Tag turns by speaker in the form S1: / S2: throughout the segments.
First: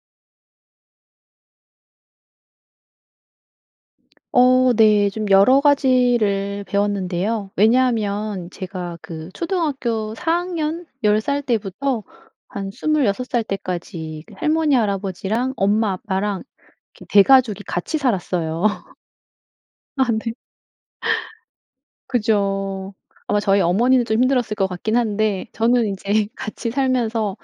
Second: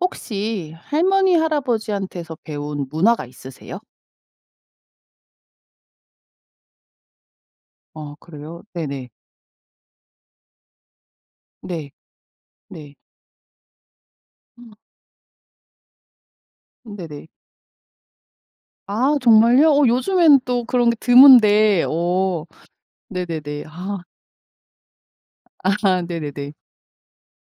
S1: 혹시 할머니 할아버지한테서 배운 문화가 있으세요?
S2: 어 네. 좀 여러 가지를 배웠는데요.
S1: 아
S2: 왜냐하면
S1: 그래요?
S2: 제가
S1: 네네.
S2: 그 초등학교 4 학년 10 살
S1: 네.
S2: 때부터 한
S1: 네.
S2: 26 살 때까지 그
S1: 어.
S2: 할머니 할아버지랑 엄마 아빠랑
S1: 음
S2: 이렇게
S1: 네네.
S2: 대가족이 같이 살았어요.
S1: 아 정말요? 어
S2: 아 네.
S1: 요즘에는 또 그런 게 드문데 어.
S2: 그죠. 아마 저희
S1: 네네네. 아.
S2: 어머니는 좀 힘들었을 것 같긴 한데 저는
S1: 아
S2: 인제
S1: 네네네.
S2: 같이 살면서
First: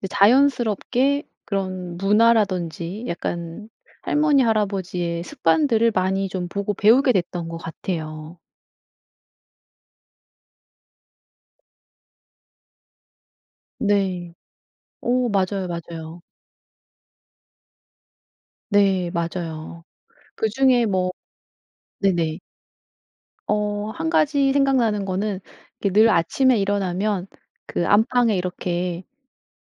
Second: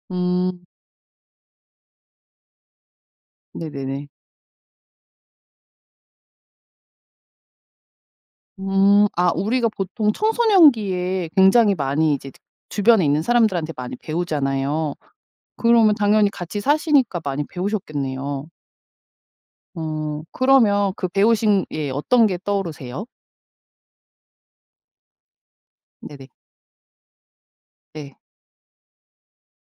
S2: 이제 이제
S1: 음.
S2: 자연스럽게 그런 문화라든지 약간
S1: 네네네.
S2: 할머니 할아버지의 습관들을 많이 좀 보고 배우게 됐던 것 같아요.
S1: 음. 아 우리가 보통 청소년기에 굉장히 많이 이제 주변에 있는 사람들한테 많이
S2: 네.
S1: 배우잖아요.
S2: 어 맞아요,
S1: 그러면
S2: 맞아요.
S1: 당연히 같이 사시니까 많이 배우셨겠네요.
S2: 네 맞아요.
S1: 어.
S2: 그중에
S1: 그러면 그
S2: 뭐
S1: 배우신 예 어떤 게
S2: 네네.
S1: 떠오르세요?
S2: 어 1 가지 생각나는 거는 이렇게 늘
S1: 네네.
S2: 아침에 일어나면 그
S1: 네.
S2: 안방에 이렇게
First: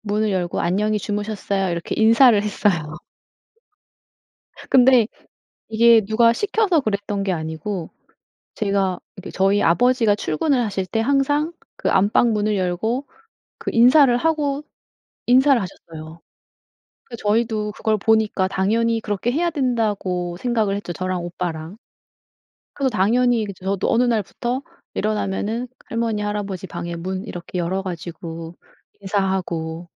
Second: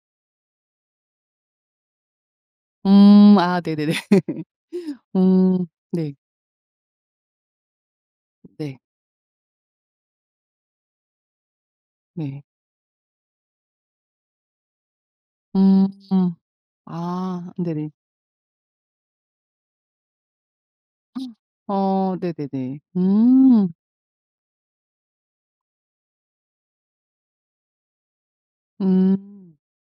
S2: 문을 열고 "안녕히 주무셨어요?" 이렇게 인사를 했어요.
S1: 음 아 네네네.
S2: 근데
S1: 음.
S2: 이게
S1: 네.
S2: 누가 시켜서 그랬던 게 아니고
S1: 네.
S2: 제가 이렇게 저희 아버지가 출근을 하실 때 항상 그 안방
S1: 네.
S2: 문을 열고 그 인사를 하고 인사를
S1: 음.
S2: 하셨어요. 그러니까
S1: 아
S2: 저희도
S1: 네네.
S2: 그걸 보니까 '당연히 그렇게 해야 된다.'고 생각을 했죠, 저랑 오빠랑.
S1: 아 네네네.
S2: 그래서 당연히 그 저
S1: 음.
S2: 저도 어느 날부터 일어나면은 할머니 할아버지 방에 문 이렇게 열어 가지고
S1: 음.
S2: 인사하고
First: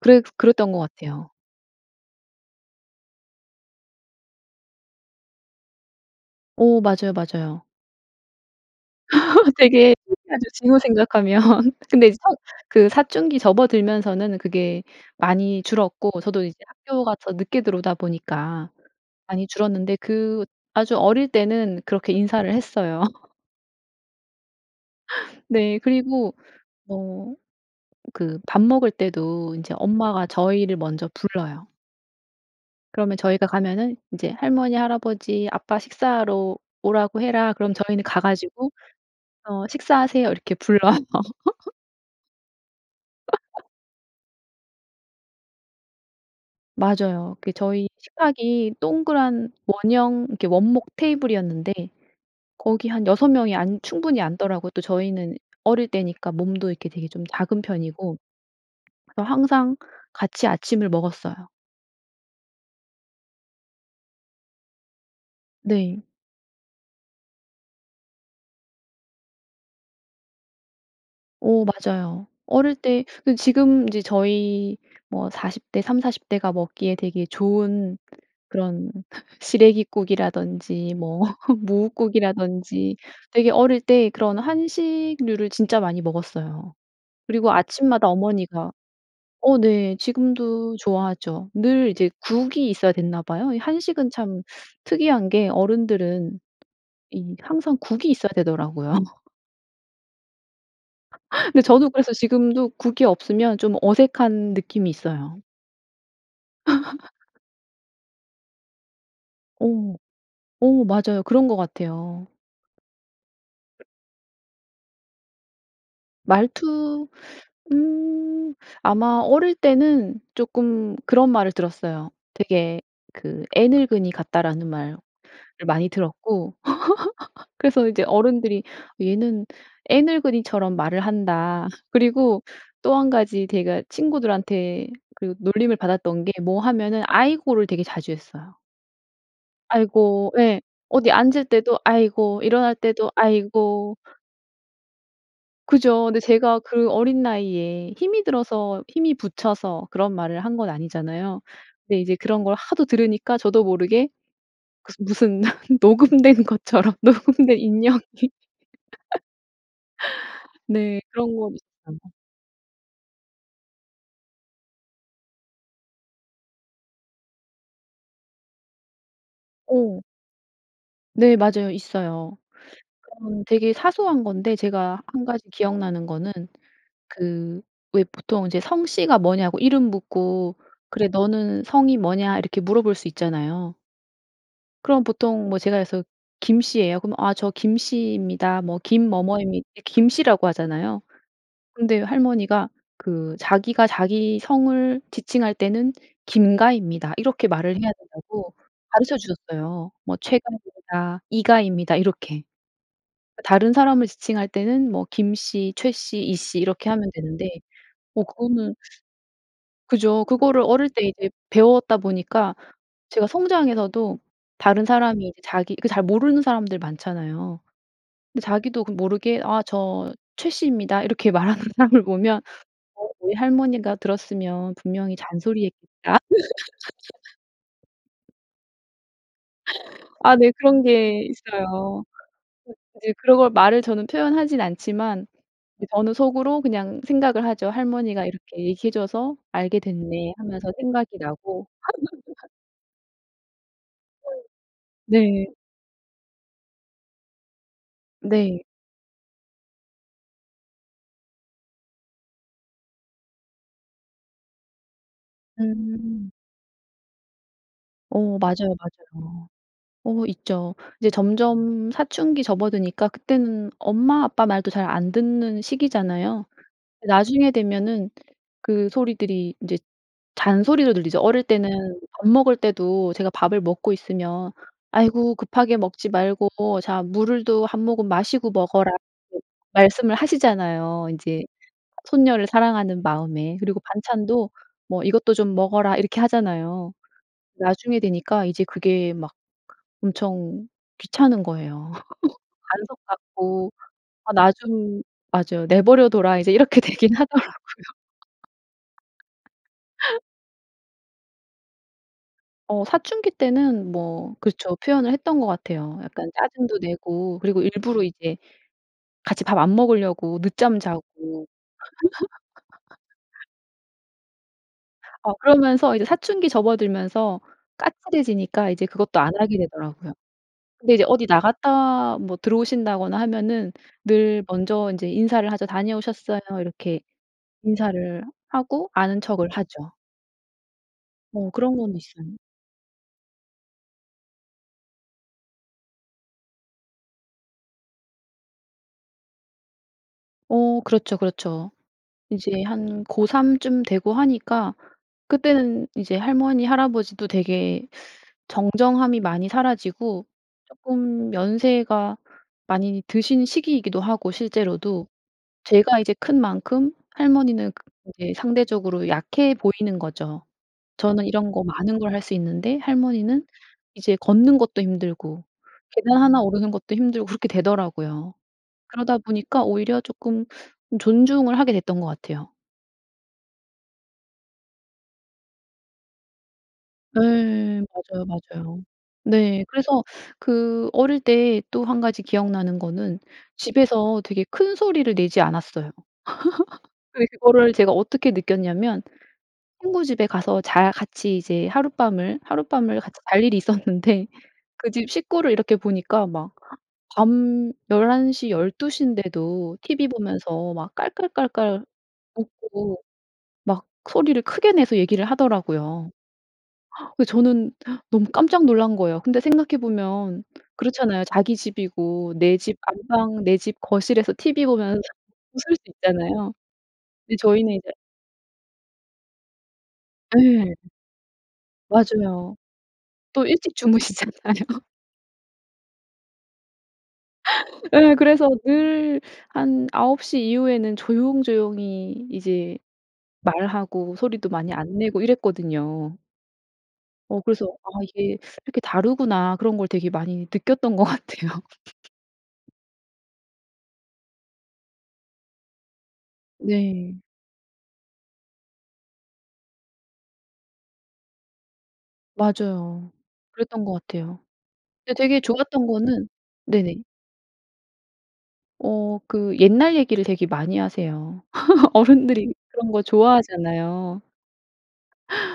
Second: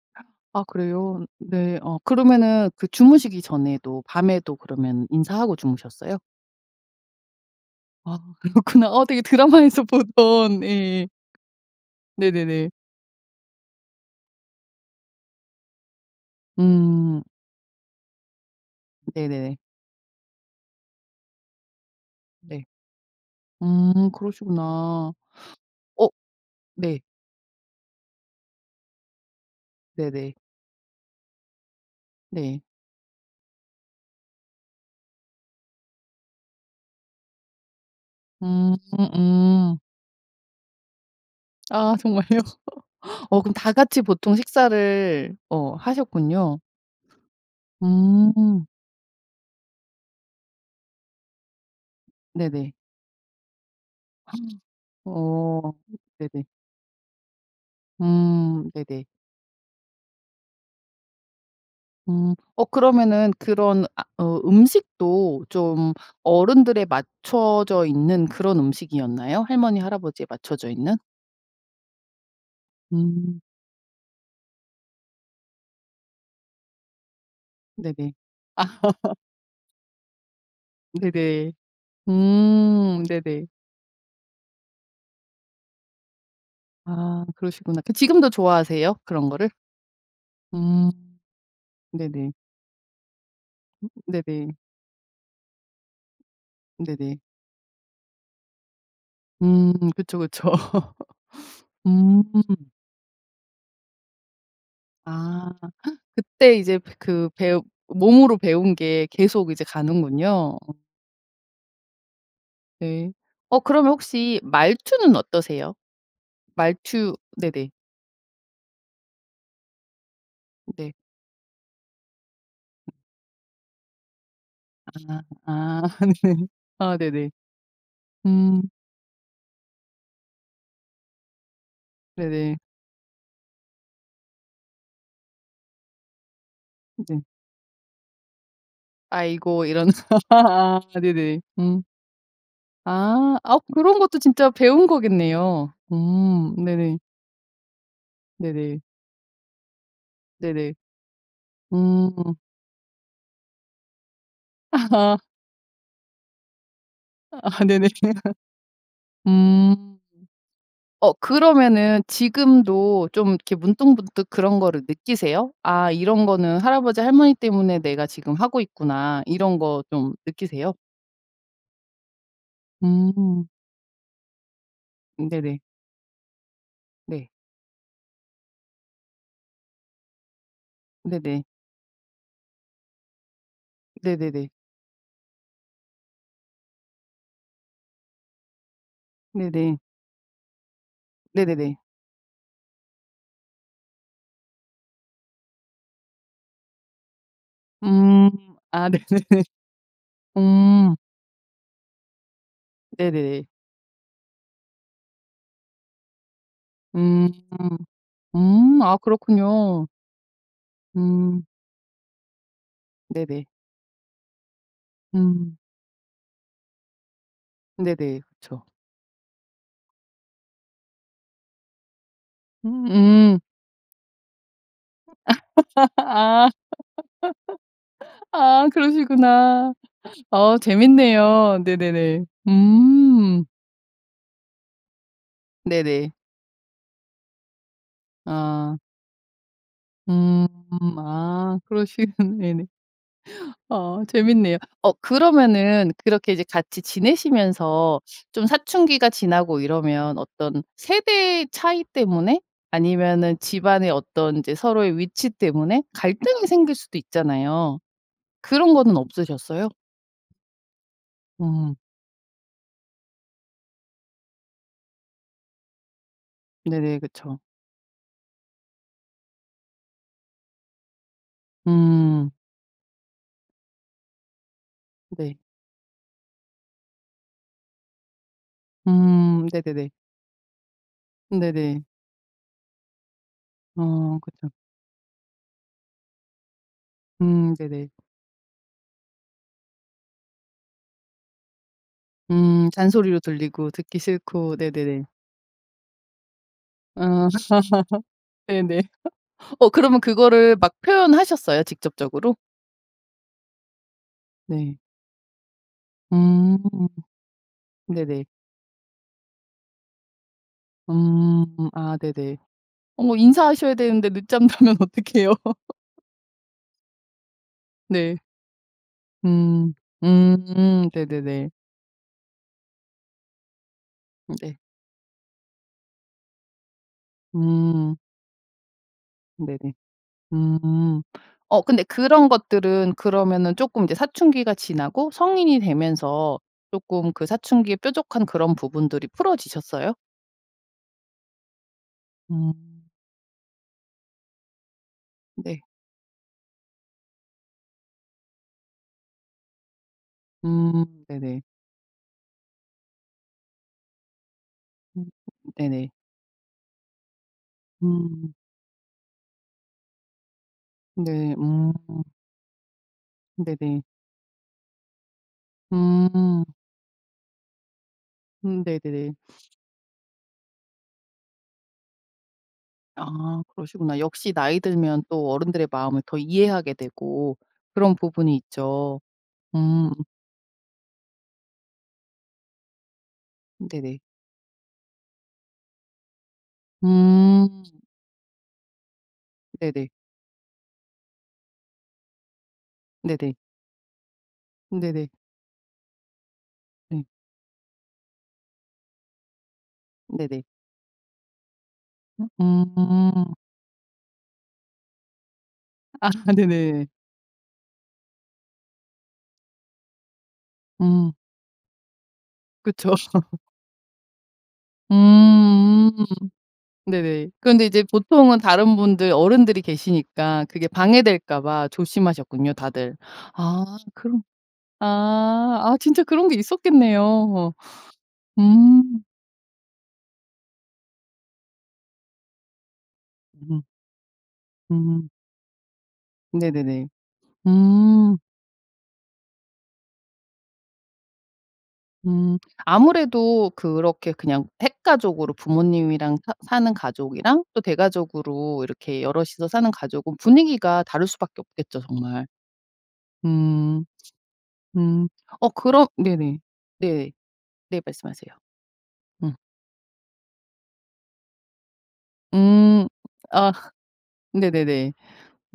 S2: 그랬
S1: 아
S2: 그랬던 것
S1: 그래요?
S2: 같아요.
S1: 네 어 그러면은 그 주무시기 전에도 밤에도 그러면 인사하고 주무셨어요?
S2: 어 맞아요, 맞아요.
S1: 아 그렇구나. 어 되게 드라마에서
S2: 되게 신기하죠
S1: 보던
S2: 지금
S1: 이
S2: 생각하면. 근데 이제 사
S1: 네네네.
S2: 그 사춘기 접어들면서는 그게 많이 줄었고 저도 이제
S1: 음.
S2: 학교가서 늦게 들어오다 보니까 많이
S1: 네네네.
S2: 줄었는데 그 아주 어릴 때는 그렇게 인사를
S1: 네.
S2: 했어요.
S1: 음 그러시구나.
S2: 네.
S1: 어
S2: 그리고
S1: 네.
S2: 어 그 밥 먹을 때도 인제 엄마가
S1: 네네.
S2: 저희를 먼저 불러요.
S1: 네.
S2: 그러면 저희가 가면은 인제 "할머니, 할아버지, 아빠 식사하러 오라고 해라." 그러면 저희는 가 가지고
S1: 음
S2: 어
S1: 음.
S2: "식사하세요." 이렇게 불러요.
S1: 아, 정말요? 어 그럼 다 같이 보통 식사를 어 하셨군요.
S2: 맞아요. 그 저희
S1: 음.
S2: 식탁이 동그란 원형 이렇게 원목 테이블이었는데
S1: 네네.
S2: 거기 한 6 명이 앉 충분히 앉더라고요. 또 저희는
S1: 어
S2: 어릴 때니까
S1: 네네.
S2: 몸도 이렇게 되게 좀 작은 편이고
S1: 음 네네.
S2: 그래서 항상 같이 아침을 먹었어요.
S1: 음 어 그러면은 그런 아 어 음식도 좀
S2: 네.
S1: 어른들에 맞춰져 있는 그런 음식이였나요? 할머니, 할아버지에 맞춰져 있는?
S2: 어 맞아요. 어릴 때 그
S1: 음.
S2: 지금 이제 저희 뭐 40 대 30-40 대가 먹기에 되게 좋은
S1: 네네.
S2: 그런 시래기국이라든지 뭐
S1: 네네.
S2: 뭇국이라든지
S1: 음 네네.
S2: 되게 어릴 때 그런 한식류를 진짜 많이 먹었어요.
S1: 아
S2: 그리고
S1: 그러시구나. 그
S2: 아침마다
S1: 지금도
S2: 어머니가
S1: 좋아하세요 그런 거를?
S2: 어 네 지금도
S1: 음.
S2: 좋아하죠. 늘 이제
S1: 네네.
S2: 국이 있어야 됐나 봐요. 이
S1: 음
S2: 한식은 참
S1: 네네.
S2: 특이한 게 어른들은
S1: 네네.
S2: 이 항상 국이 있어야 되더라고요.
S1: 음 그쵸, 그쵸.
S2: 근데 저도 그래서
S1: 음.
S2: 지금도 국이 없으면 좀 어색한 느낌이 있어요.
S1: 아. 그때 이제 그 배우 몸으로 배운 게 계속 이제
S2: 어.
S1: 가는군요.
S2: 어 맞아요. 그런 것 같아요.
S1: 네. 어 그러면 혹시 말투는 어떠세요?
S2: 말투
S1: 말투 네네.
S2: 음 아마 어릴 때는
S1: 네.
S2: 쪼끔 그런 말을 들었어요. 되게 그 "애늙은이 같다."라는 말을
S1: 아
S2: 많이 들었고
S1: 아 네네.
S2: 그래서 이제
S1: 음.
S2: 어른들이 "얘는 애늙은이처럼 말을 한다." 그리고
S1: 네네.
S2: 또 1 가지 제가 친구들한테 그 놀림을 받았던 게 뭐 하면은
S1: 네.
S2: "아이고."를 되게 자주 했어요.
S1: "아이고." 이런
S2: "아이고." 예.
S1: 아
S2: 어디
S1: 네네.
S2: 앉을 때도
S1: 음.
S2: "아이고." 일어날 때도
S1: 아. 아
S2: "아이고."
S1: 그런 것도 진짜 배운 거겠네요.
S2: 그죠. 근데
S1: 음.
S2: 제가 그
S1: 네네.
S2: 어린 나이에 힘이
S1: 네네.
S2: 들어서 힘이 부쳐서 그런 말을 한 건
S1: 네네.
S2: 아니잖아요. 근데
S1: 음.
S2: 이제 그런 걸 하도 들으니까 저도 모르게 그슨 무슨 녹음된 것처럼 녹음된
S1: 아 네네.
S2: 인형이
S1: 음.
S2: 네.
S1: 어
S2: 그런 건 있어요.
S1: 그러면은 지금도 좀 이렇게 문득문득 그런 거를 느끼세요? '아 이런거는 할아버지. 할머니 때문에 내가 지금 하고 있구나.' 이런 거
S2: 어.
S1: 좀 느끼세요?
S2: 네 맞아요. 있어요. 그런
S1: 음.
S2: 되게 사소한 건데 제가 1
S1: 음
S2: 가지
S1: 네네.
S2: 기억나는 거는
S1: 네.
S2: 그 왜 보통 이제 성씨가 뭐냐고 이름 묻고 "그래
S1: 네네.
S2: 너는 성이 뭐냐." 이렇게 물어볼 수 있잖아요.
S1: 네네네.
S2: 그럼 보통 뭐 제가 그래서 김 씨예요 그러면 "아 저 김 씨입니다. 뭐 김 뭐뭐입니다."
S1: 네네.
S2: 김 씨라고 하잖아요.
S1: 네네네.
S2: 근데 할머니가 그 자기가 자기 성을 지칭할 때는 "김 가입니다." 이렇게 말을 해야
S1: 음.
S2: 된다고
S1: 아
S2: 가르쳐
S1: 네네네.
S2: 주셨어요. 뭐 "최
S1: 음.
S2: 가입니다." "이 가입니다." 이렇게. 그러니까
S1: 네네네.
S2: 다른 사람을 지칭할 때는 뭐 김 씨, 최 씨, 이 씨 이렇게 하면
S1: 음.
S2: 되는데 어 그거는
S1: 음 아 그렇군요.
S2: 그죠. 그거를 어릴 때 이제
S1: 음.
S2: 배웠다 보니까 제가
S1: 네네.
S2: 성장해서도 다른 사람이 이제
S1: 음.
S2: 자기 그 잘 모르는 사람들 많잖아요.
S1: 네네.
S2: 근데
S1: 그쵸.
S2: 자기도 그 모르게 "아 저 최 씨입니다." 이렇게 말하는 사람을 보면 '어 우리
S1: 음음.
S2: 할머니가 들었으면 분명히 잔소리했겠다.'
S1: 아 아 그러시구나.
S2: 아 네.
S1: 어
S2: 그런 게
S1: 재밌네요.
S2: 있어요.
S1: 네네네.
S2: 그 이제 그런
S1: 음.
S2: 걸 말을 저는 표현하진 않지만 이제
S1: 네네.
S2: 저는 속으로 그냥 생각을 하죠. '할머니가 이렇게
S1: 아.
S2: 얘기해 줘서 알게 됐네.'
S1: 음.
S2: 하면서 생각이
S1: 아
S2: 나고
S1: 그러시겠 네네. 어 재밌네요. 어
S2: 네.
S1: 그러면은 그렇게 이제 같이 지내시면서 좀
S2: 네.
S1: 사춘기가 지나고 이러면 어떤 세대 차이 때문에 아니면은 집안에 어떤 인제 서로의 위치 때문에
S2: 음.
S1: 갈등이 생길 수도 있잖아요.
S2: 어
S1: 그런
S2: 맞아요,
S1: 거는
S2: 맞아요.
S1: 없으셨어요?
S2: 어 있죠. 이제
S1: 음.
S2: 점점 사춘기 접어드니까 그때는 엄마 아빠 말도 잘 안 듣는 시기잖아요.
S1: 네네. 그쵸.
S2: 나중에 되면은 그 소리들이 인제 잔소리로 들리죠. 어릴 때는 밥
S1: 음.
S2: 먹을 때도 제가 밥을 먹고 있으면 "아이고
S1: 네.
S2: 급하게 먹지 말고 자 물도 1 모금 마시고 먹어라."
S1: 음. 네네네.
S2: 말씀을 하시잖아요
S1: 음
S2: 인제
S1: 네네.
S2: 손녀를 사랑하는 마음에. 그리고
S1: 어. 그쵸.
S2: 반찬도 뭐 "이것도 좀 먹어라." 이렇게 하잖아요.
S1: 음 네네.
S2: 나중에 되니까 이제 그게 막 엄청 귀찮은 거예요.
S1: 음
S2: 간섭
S1: 잔소리로 들리고
S2: 같고
S1: 듣기
S2: "아 나
S1: 싫고.
S2: 좀"
S1: 네네네.
S2: 맞아요. "내버려둬라." 이제 이렇게 되긴 하더라고요.
S1: 아. 네네. 어 그러면 그거를 막 표현하셨어요? 직접적으로?
S2: 어 사춘기 때는 뭐 그렇죠
S1: 네.
S2: 표현을 했던 것 같아요. 약간
S1: 음.
S2: 짜증도 내고 그리고
S1: 네네.
S2: 일부러 이제 같이 밥 안 먹으려고 늦잠 자고
S1: 음. 아 네네. 어머 인사하셔야 되는데 늦잠 자면 어떡해요?
S2: 어 그러면서 이제 사춘기 접어들면서
S1: 네.
S2: 까칠해지니까 이제 그것도 안 하게
S1: 음.
S2: 되더라고요.
S1: 음.
S2: 근데 이제 어디
S1: 네네네.
S2: 나갔다 뭐 들어오신다거나 하면은
S1: 음
S2: 늘
S1: 네.
S2: 먼저 인제 인사를 하죠. "다녀오셨어요." 이렇게
S1: 음.
S2: 인사를 하고 아는 척을
S1: 네네.
S2: 하죠.
S1: 음.
S2: 어
S1: 어
S2: 그런
S1: 근데
S2: 건
S1: 그런
S2: 있어요.
S1: 것들은 그러면은 쪼끔 이제 사춘기가 지나고 성인이 되면서 쪼끔 그 사춘기의 뾰족한 그런 부분들이 풀어지셨어요?
S2: 어 그렇죠, 그렇죠. 이제
S1: 음.
S2: 한 고 3 쯤 되고 하니까
S1: 네.
S2: 그때는 이제 할머니, 할아버지도 되게 정정함이 많이 사라지고
S1: 음
S2: 쪼끔
S1: 네네.
S2: 연세가 많이 드신 시기이기도 하고
S1: 음
S2: 실제로도,
S1: 네네.
S2: 제가 이제 큰 만큼 할머니는 그
S1: 음.
S2: 이제 상대적으로 약해 보이는 거죠. 저는
S1: 네.
S2: 이런 거
S1: 음.
S2: 많은 걸 할 수 있는데 할머니는
S1: 네네.
S2: 이제 걷는 것도 힘들고 계단 1
S1: 음.
S2: 오르는 것도 힘들고 그렇게 되더라고요.
S1: 음 네네네.
S2: 그러다 보니까 오히려 쪼끔 좀 존중을 하게 됐던 것 같아요.
S1: 아 그러시구나. 역시 나이 들면 또 어른들의 마음을 더 이해하게 되고
S2: 예,
S1: 그런
S2: 맞아요,
S1: 부분이
S2: 맞아요.
S1: 있죠.
S2: 네
S1: 음.
S2: 그래서 그 어릴 때 또 1 가지 기억나는 거는
S1: 음 네네.
S2: 집에서 되게 큰 소리를 내지 않았어요. 예
S1: 음.
S2: 그거를 제가 어떻게 느꼈냐면
S1: 네네.
S2: 친구 집에 가서 잘 같이 이제 하룻밤을 하룻밤을 같이
S1: 네네.
S2: 잘 일이 있었는데
S1: 음
S2: 그
S1: 네네.
S2: 집 식구를 이렇게 보니까 막
S1: 음.
S2: 밤 11:00 12:00 인데도 티브이
S1: 네네.
S2: 보면서 막 깔깔깔깔
S1: 음
S2: 웃고
S1: 음.
S2: 막 소리를 크게 내서 얘기를
S1: 아
S2: 하더라고요.
S1: 네네.
S2: 근데 저는 너무 깜짝 놀란 거예요. 근데 생각해 보면
S1: 음.
S2: 그렇잖아요. 자기 집이고 내 집
S1: 그쵸.
S2: 안방 내 집 거실에서 티브이 보면 웃을 수
S1: 음
S2: 있잖아요.
S1: 네네.
S2: 근데
S1: 그런데
S2: 저희는
S1: 이제
S2: 이제
S1: 보통은 다른 분들 어른들이 계시니까 그게
S2: 예.
S1: 방해될까봐 조심하셨군요,
S2: 맞아요.
S1: 다들.
S2: 또 일찍
S1: 아 그럼
S2: 주무시잖아요.
S1: 아 아 진짜 그런게 있었겠네요.
S2: 예. 그래서
S1: 음.
S2: 늘 한 9:00 이후에는 조용조용히 이제
S1: 음.
S2: 말하고 소리도 많이 안
S1: 음.
S2: 내고 이랬거든요.
S1: 네네네.
S2: 어 그래서 '아
S1: 음.
S2: 이게 이렇게 다르구나.' 그런 걸 되게 많이 느꼈던 것 같아요.
S1: 음 아무래도 그렇게 그냥 핵가족으로 부모님이랑 사 사는
S2: 네.
S1: 가족이랑 또 대가족으로 이렇게 여럿이서 사는 가족은 분위기가 다를 수 밖에 없겠죠. 정말.
S2: 맞아요.
S1: 음.
S2: 그랬던 것 같아요.
S1: 음
S2: 근데 되게
S1: 어 그럼
S2: 좋았던 거는
S1: 네네.
S2: 네네.
S1: 네. 네. 말씀하세요.
S2: 어
S1: 응.
S2: 그 옛날 얘기를 되게 많이 하세요. 어른들이
S1: 음
S2: 그런 거
S1: 아
S2: 좋아하잖아요.
S1: 네네네.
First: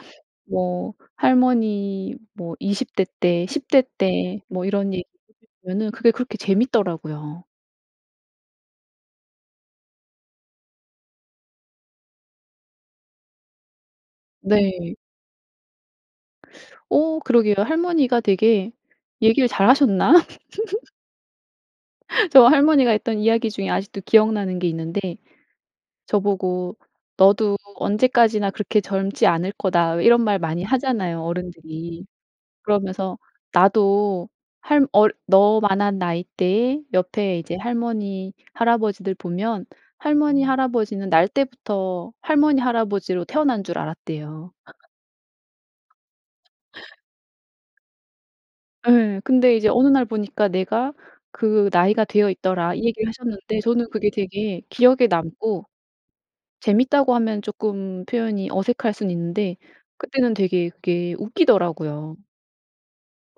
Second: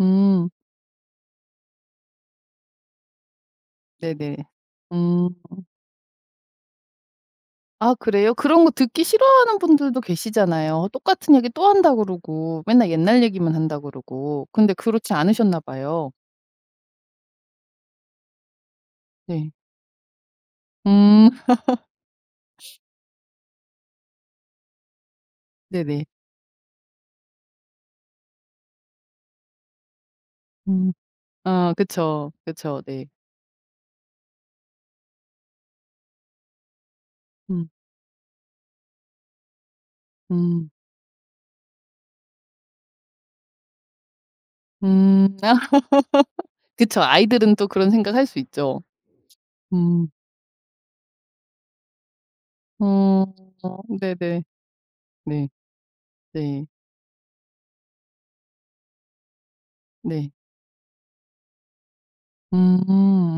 S1: 음.
S2: 뭐 할머니 뭐 20 대 때 10 대
S1: 네네.
S2: 때 뭐 이런 얘기
S1: 음.
S2: 해 주시면은 그게 그렇게 재밌더라고요.
S1: 아 그래요? 그런 거 듣기 싫어하는 분들도 계시잖아요. "똑같은 얘기 또 한다." 그러고 "맨날 옛날 얘기만 한다." 그러고. 근데
S2: 네.
S1: 그렇지 않으셨나 봐요.
S2: 어 그러게요. 할머니가 되게 얘기를
S1: 네.
S2: 잘 하셨나?
S1: 음.
S2: 저 할머니가 했던 이야기 중에 아직도 기억나는 게 있는데
S1: 네네.
S2: 저보고 "너도 언제까지나 그렇게 젊지 않을 거다." 왜 이런 말 많이
S1: 음.
S2: 하잖아요
S1: 아
S2: 어른들이.
S1: 그쵸. 그쵸. 네.
S2: 그러면서 나도 할 얼 너만한 나이대에 옆에 이제
S1: 음.
S2: 할머니, 할아버지들 보면 할머니,
S1: 음.
S2: 할아버지는 날 때부터 할머니, 할아버지로 태어난 줄 알았대요.
S1: 음 그쵸. 아이들은 또 그런 생각할 수 있죠.
S2: 예 근데 이제 "어느 날
S1: 음.
S2: 보니까 내가 그 나이가 되어 있더라." 이
S1: 음
S2: 얘기를 하셨는데
S1: 어
S2: 저는 그게
S1: 네네.
S2: 되게 기억에
S1: 네.
S2: 남고
S1: 네.
S2: 재밌다고 하면 쪼끔 표현이 어색할 순 있는데
S1: 네.
S2: 그때는 되게 그게 웃기더라고요.
S1: 음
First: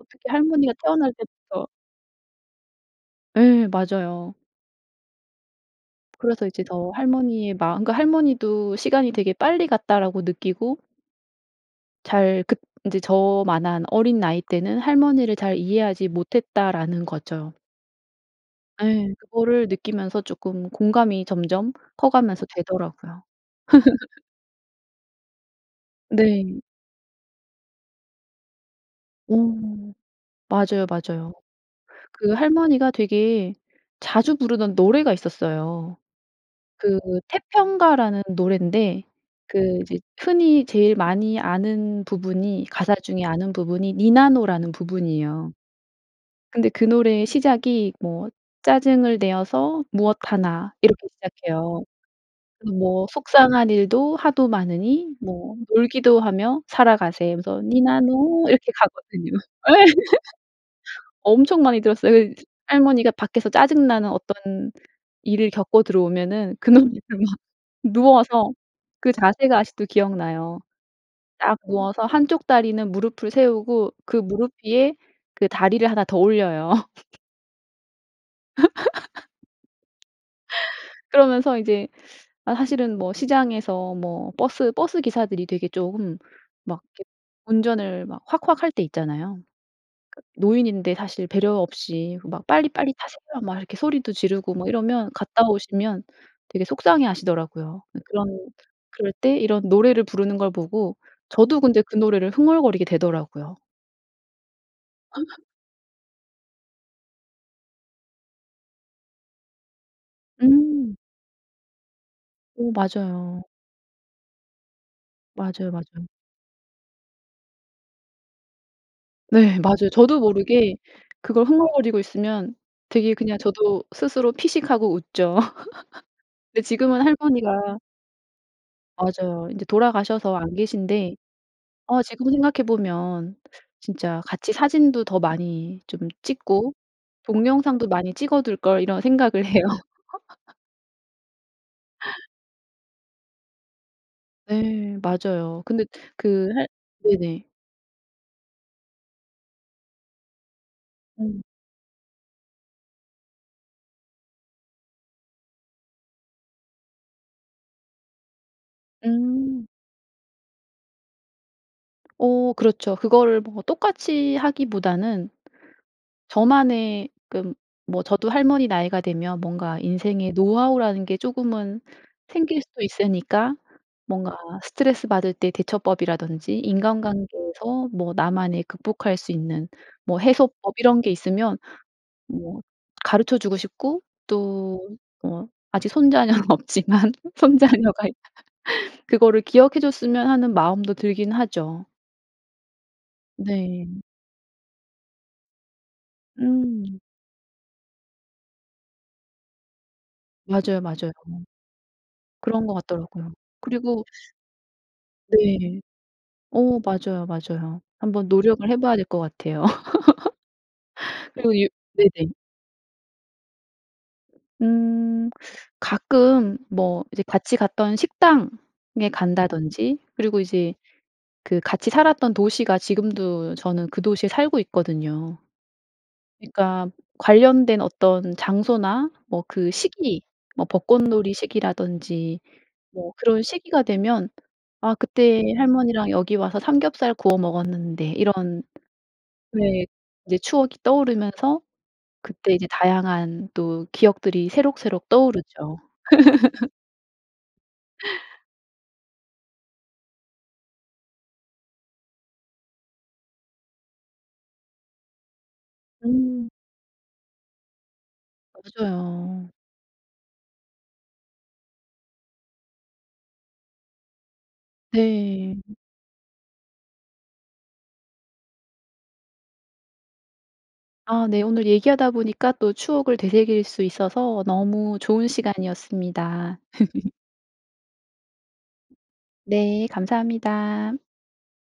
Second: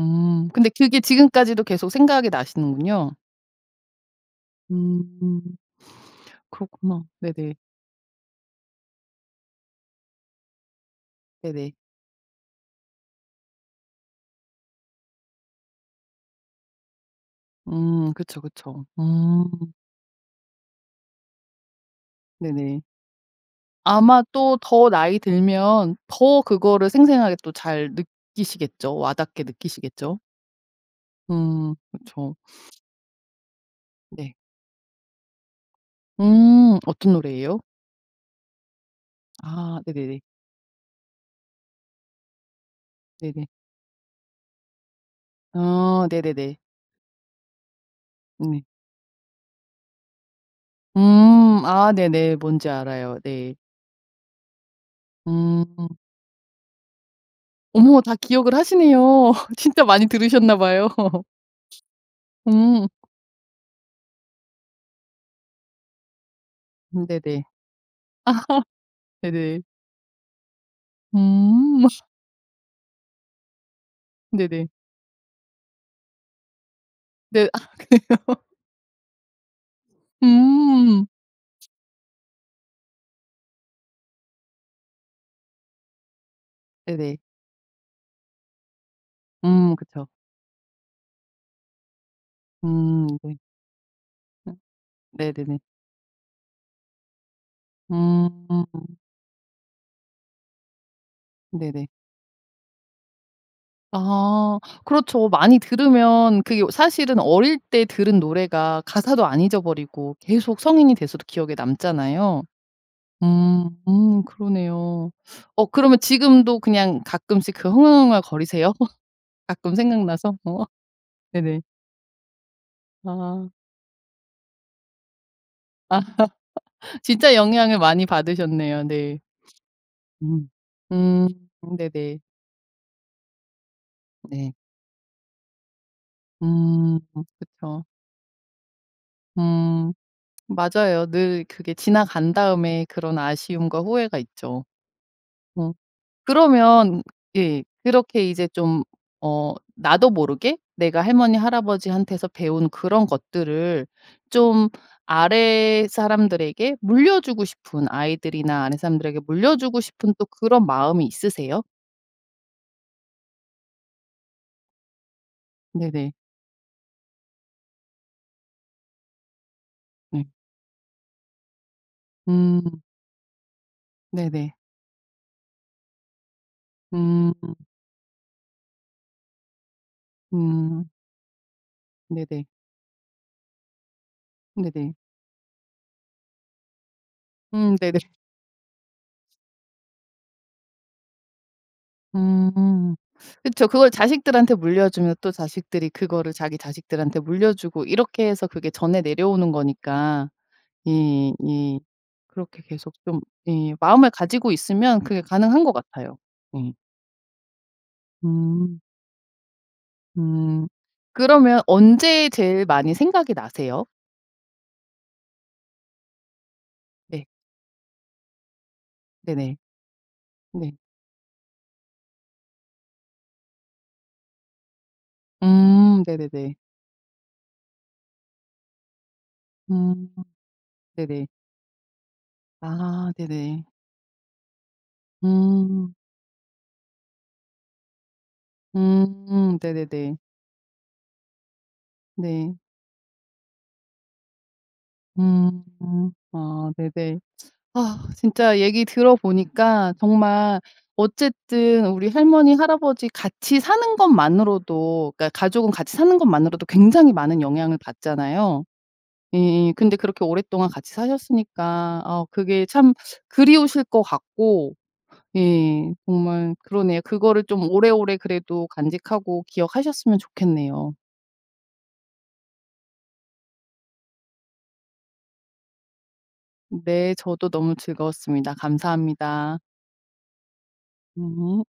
S2: 어떻게
S1: 근데
S2: 할머니가
S1: 그게
S2: 태어날
S1: 지금까지도
S2: 때부터
S1: 계속 생각이 나시는군요.
S2: 예 맞아요.
S1: 음.
S2: 그래서 이제 더
S1: 그렇구나.
S2: '할머니의
S1: 네네.
S2: 마음과 할머니도 시간이 되게 빨리 갔다.'라고 느끼고
S1: 네네.
S2: 잘 긋 인제 저만한 어린 나이 때는 '할머니를 잘 이해하지 못했다.'라는 거죠.
S1: 음 그쵸, 그쵸.
S2: 예
S1: 음.
S2: 그거를 느끼면서 쪼끔 공감이 점점 커가면서
S1: 네네.
S2: 되더라고요.
S1: 아마 또 더 나이 들면 더
S2: 네.
S1: 그거를 생생하게 또 잘 느끼시겠죠.
S2: 어.
S1: 와닿게 느끼시겠죠?
S2: 맞아요, 맞아요.
S1: 음
S2: 그
S1: 그쵸.
S2: 할머니가 되게
S1: 네.
S2: 자주 부르던 노래가 있었어요.
S1: 음.
S2: 그
S1: 어떤 노래에요?
S2: 태평가라는 노랜데 그
S1: 아
S2: 이제
S1: 네네네.
S2: 흔히 제일 많이 아는 부분이 가사 중에
S1: 네네.
S2: 아는 부분이 니나노라는 부분이에요.
S1: 아 네네네.
S2: 근데 그 노래의 시작이 뭐
S1: 네.
S2: "짜증을 내어서 무엇하나." 이렇게
S1: 음
S2: 시작해요.
S1: 아 네네. 뭔지
S2: 뭐
S1: 알아요. 네.
S2: "속상한 일도 하도 많으니 뭐
S1: 음.
S2: 놀기도 하며 살아가세." 그래서
S1: 어머, 다
S2: "니나노."
S1: 기억을
S2: 이렇게 가거든요.
S1: 하시네요.
S2: 예.
S1: 진짜 많이 들으셨나 봐요.
S2: 엄청 많이 들었어요. 이
S1: 음.
S2: 할머니가 밖에서 짜증 나는 어떤 일을 겪고 들어오면은 그 노래를
S1: 음
S2: 막
S1: 네네.
S2: 누워서 그 자세가
S1: 네네.
S2: 아직도 기억나요. 딱
S1: 음.
S2: 누워서 1 쪽 다리는 무릎을 세우고 그 무릎
S1: 네네.
S2: 위에 그 다리를 1 더 올려요.
S1: 네, 아 그래요? 음.
S2: 그러면서 인제 아 사실은 뭐 시장에서 뭐 버스 버스 기사들이 되게 쪼금 막 이렇게
S1: 네네.
S2: 운전을 막 확확할 때 있잖아요.
S1: 음 그쵸.
S2: 노인인데 사실 배려 없이 막 "빨리빨리
S1: 음. 네.
S2: 타세요." 막 이렇게 소리도 지르고
S1: 어
S2: 막 이러면 갔다
S1: 네네네.
S2: 오시면 되게 속상해하시더라고요. 그런
S1: 음.
S2: 그럴 때 이런 노래를 부르는 걸 보고 저도 근데
S1: 네네.
S2: 그 노래를 흥얼거리게 되더라고요.
S1: 아 그렇죠. 많이 들으면 그게 어 사실은 어릴 때 들은 노래가 가사도 안 잊어버리고 계속 성인이
S2: 음.
S1: 돼서도 기억에 남잖아요.
S2: 어 맞아요.
S1: 음 음 그러네요. 어
S2: 맞아요,
S1: 그러면
S2: 맞아요.
S1: 지금도 그냥 가끔씩 그 흥얼흥얼거리세요?
S2: 네.
S1: 가끔
S2: 맞아요. 저도
S1: 생각나서?
S2: 모르게 그걸
S1: 네네.
S2: 흥얼거리고 있으면 되게 그냥
S1: 아.
S2: 저도 스스로 피식하고 웃죠. 근데 지금은
S1: 진짜 영향을
S2: 할머니가
S1: 많이 받으셨네요. 네.
S2: 맞아요. 인제 돌아가셔서
S1: 음.
S2: 안 계신데
S1: 음
S2: 어
S1: 네네.
S2: 지금 생각해 보면 진짜 '같이
S1: 네.
S2: 사진도 더 많이 좀 찍고
S1: 음 그쵸.
S2: 동영상도 많이 찍어둘 걸.' 이런 생각을 해요.
S1: 음 맞아요. 늘 그게 지나간 다음에 그런 아쉬움과 후회가 있죠.
S2: 네, 맞아요.
S1: 어
S2: 근데 그 할
S1: 그러면
S2: 네네.
S1: 예 그렇게 이제 좀 어 나도 모르게 내가 할머니
S2: 음.
S1: 할아버지한테서 배운 그런 것들을 좀 아랫사람들에게 물려 주고 싶은 아이들이나 아랫사람들에게 물려
S2: 음.
S1: 주고 싶은 또 그런 마음이 있으세요?
S2: 어 그렇죠. 그거를 뭐 똑같이 하기보다는
S1: 네네.
S2: 저만의 그 뭐 저도 할머니 나이가 되면 뭔가
S1: 네.
S2: 인생의 노하우라는 게 쪼금은 생길
S1: 음.
S2: 수도 있으니까 뭔가
S1: 네네.
S2: 스트레스 받을 때 대처법이라든지
S1: 음.
S2: 인간관계에서 뭐 나만의 극복할 수 있는 뭐 해소법
S1: 음.
S2: 이런 게 있으면
S1: 네네.
S2: 뭐 가르쳐 주고 싶고 또
S1: 네네.
S2: 뭐 아직 손자녀는 없지만
S1: 음. 네네.
S2: 손자녀가 그거를 기억해 줬으면 하는 마음도 들기는 하죠.
S1: 음. 그쵸
S2: 네.
S1: 그걸 자식들한테 물려주면 또 자식들이 그거를 자기
S2: 음.
S1: 자식들한테 물려주고 이렇게 해서 그게 전해 내려오는 거니까.
S2: 맞아요, 맞아요.
S1: 예 예. 그렇게
S2: 그런 것
S1: 계속 좀
S2: 같더라고요.
S1: 예
S2: 그리고
S1: 마음을 가지고 있으면 그게 가능한 것
S2: 네.
S1: 같아요. 예.
S2: 어 맞아요, 맞아요. 한번 노력을 해
S1: 음.
S2: 봐야 될 것 같아요.
S1: 음.
S2: 그리고
S1: 그러면
S2: 유
S1: 언제
S2: 네네.
S1: 제일 많이 생각이 나세요?
S2: 음. 가끔 뭐 이제
S1: 네
S2: 같이 갔던 식당에
S1: 네네.
S2: 간다든지 그리고
S1: 네.
S2: 이제 그 같이 살았던 도시가 지금도 저는 그 도시에 살고 있거든요.
S1: 음 네네네.
S2: 그러니까 관련된 어떤 장소나 뭐 그
S1: 음.
S2: 시기, 뭐
S1: 네네.
S2: 벚꽃놀이 시기라든지
S1: 아
S2: 뭐 그런
S1: 네네.
S2: 시기가 되면 '아 그때
S1: 음.
S2: 할머니랑 여기 와서 삼겹살 구워 먹었는데.' 이런
S1: 음
S2: 네.
S1: 네네네.
S2: 인제 추억이 떠오르면서 그때
S1: 네.
S2: 이제 다양한 또 기억들이 새록새록
S1: 음.
S2: 떠오르죠.
S1: 아 네네. 아 진짜 얘기 들어보니까 정말 어쨌든 우리 할머니, 할아버지 같이 사는 것만으로도 그러니까 가족은 같이 사는
S2: 음.
S1: 것만으로도 굉장히 많은 영향을 받잖아요.
S2: 맞아요.
S1: 예예. 근데 그렇게 오랫동안 같이 사셨으니까 어 그게 참 그리우실 것 같고
S2: 네.
S1: 예 정말 그러네요. 그거를 좀 오래오래 그래도 간직하고 기억하셨으면 좋겠네요.
S2: 아 네 오늘 얘기하다 보니까 또 추억을 되새길 수 있어서 너무 좋은 시간이었습니다.
S1: 네 저도 너무 즐거웠습니다. 감사합니다.
S2: 네, 감사합니다.
S1: 예.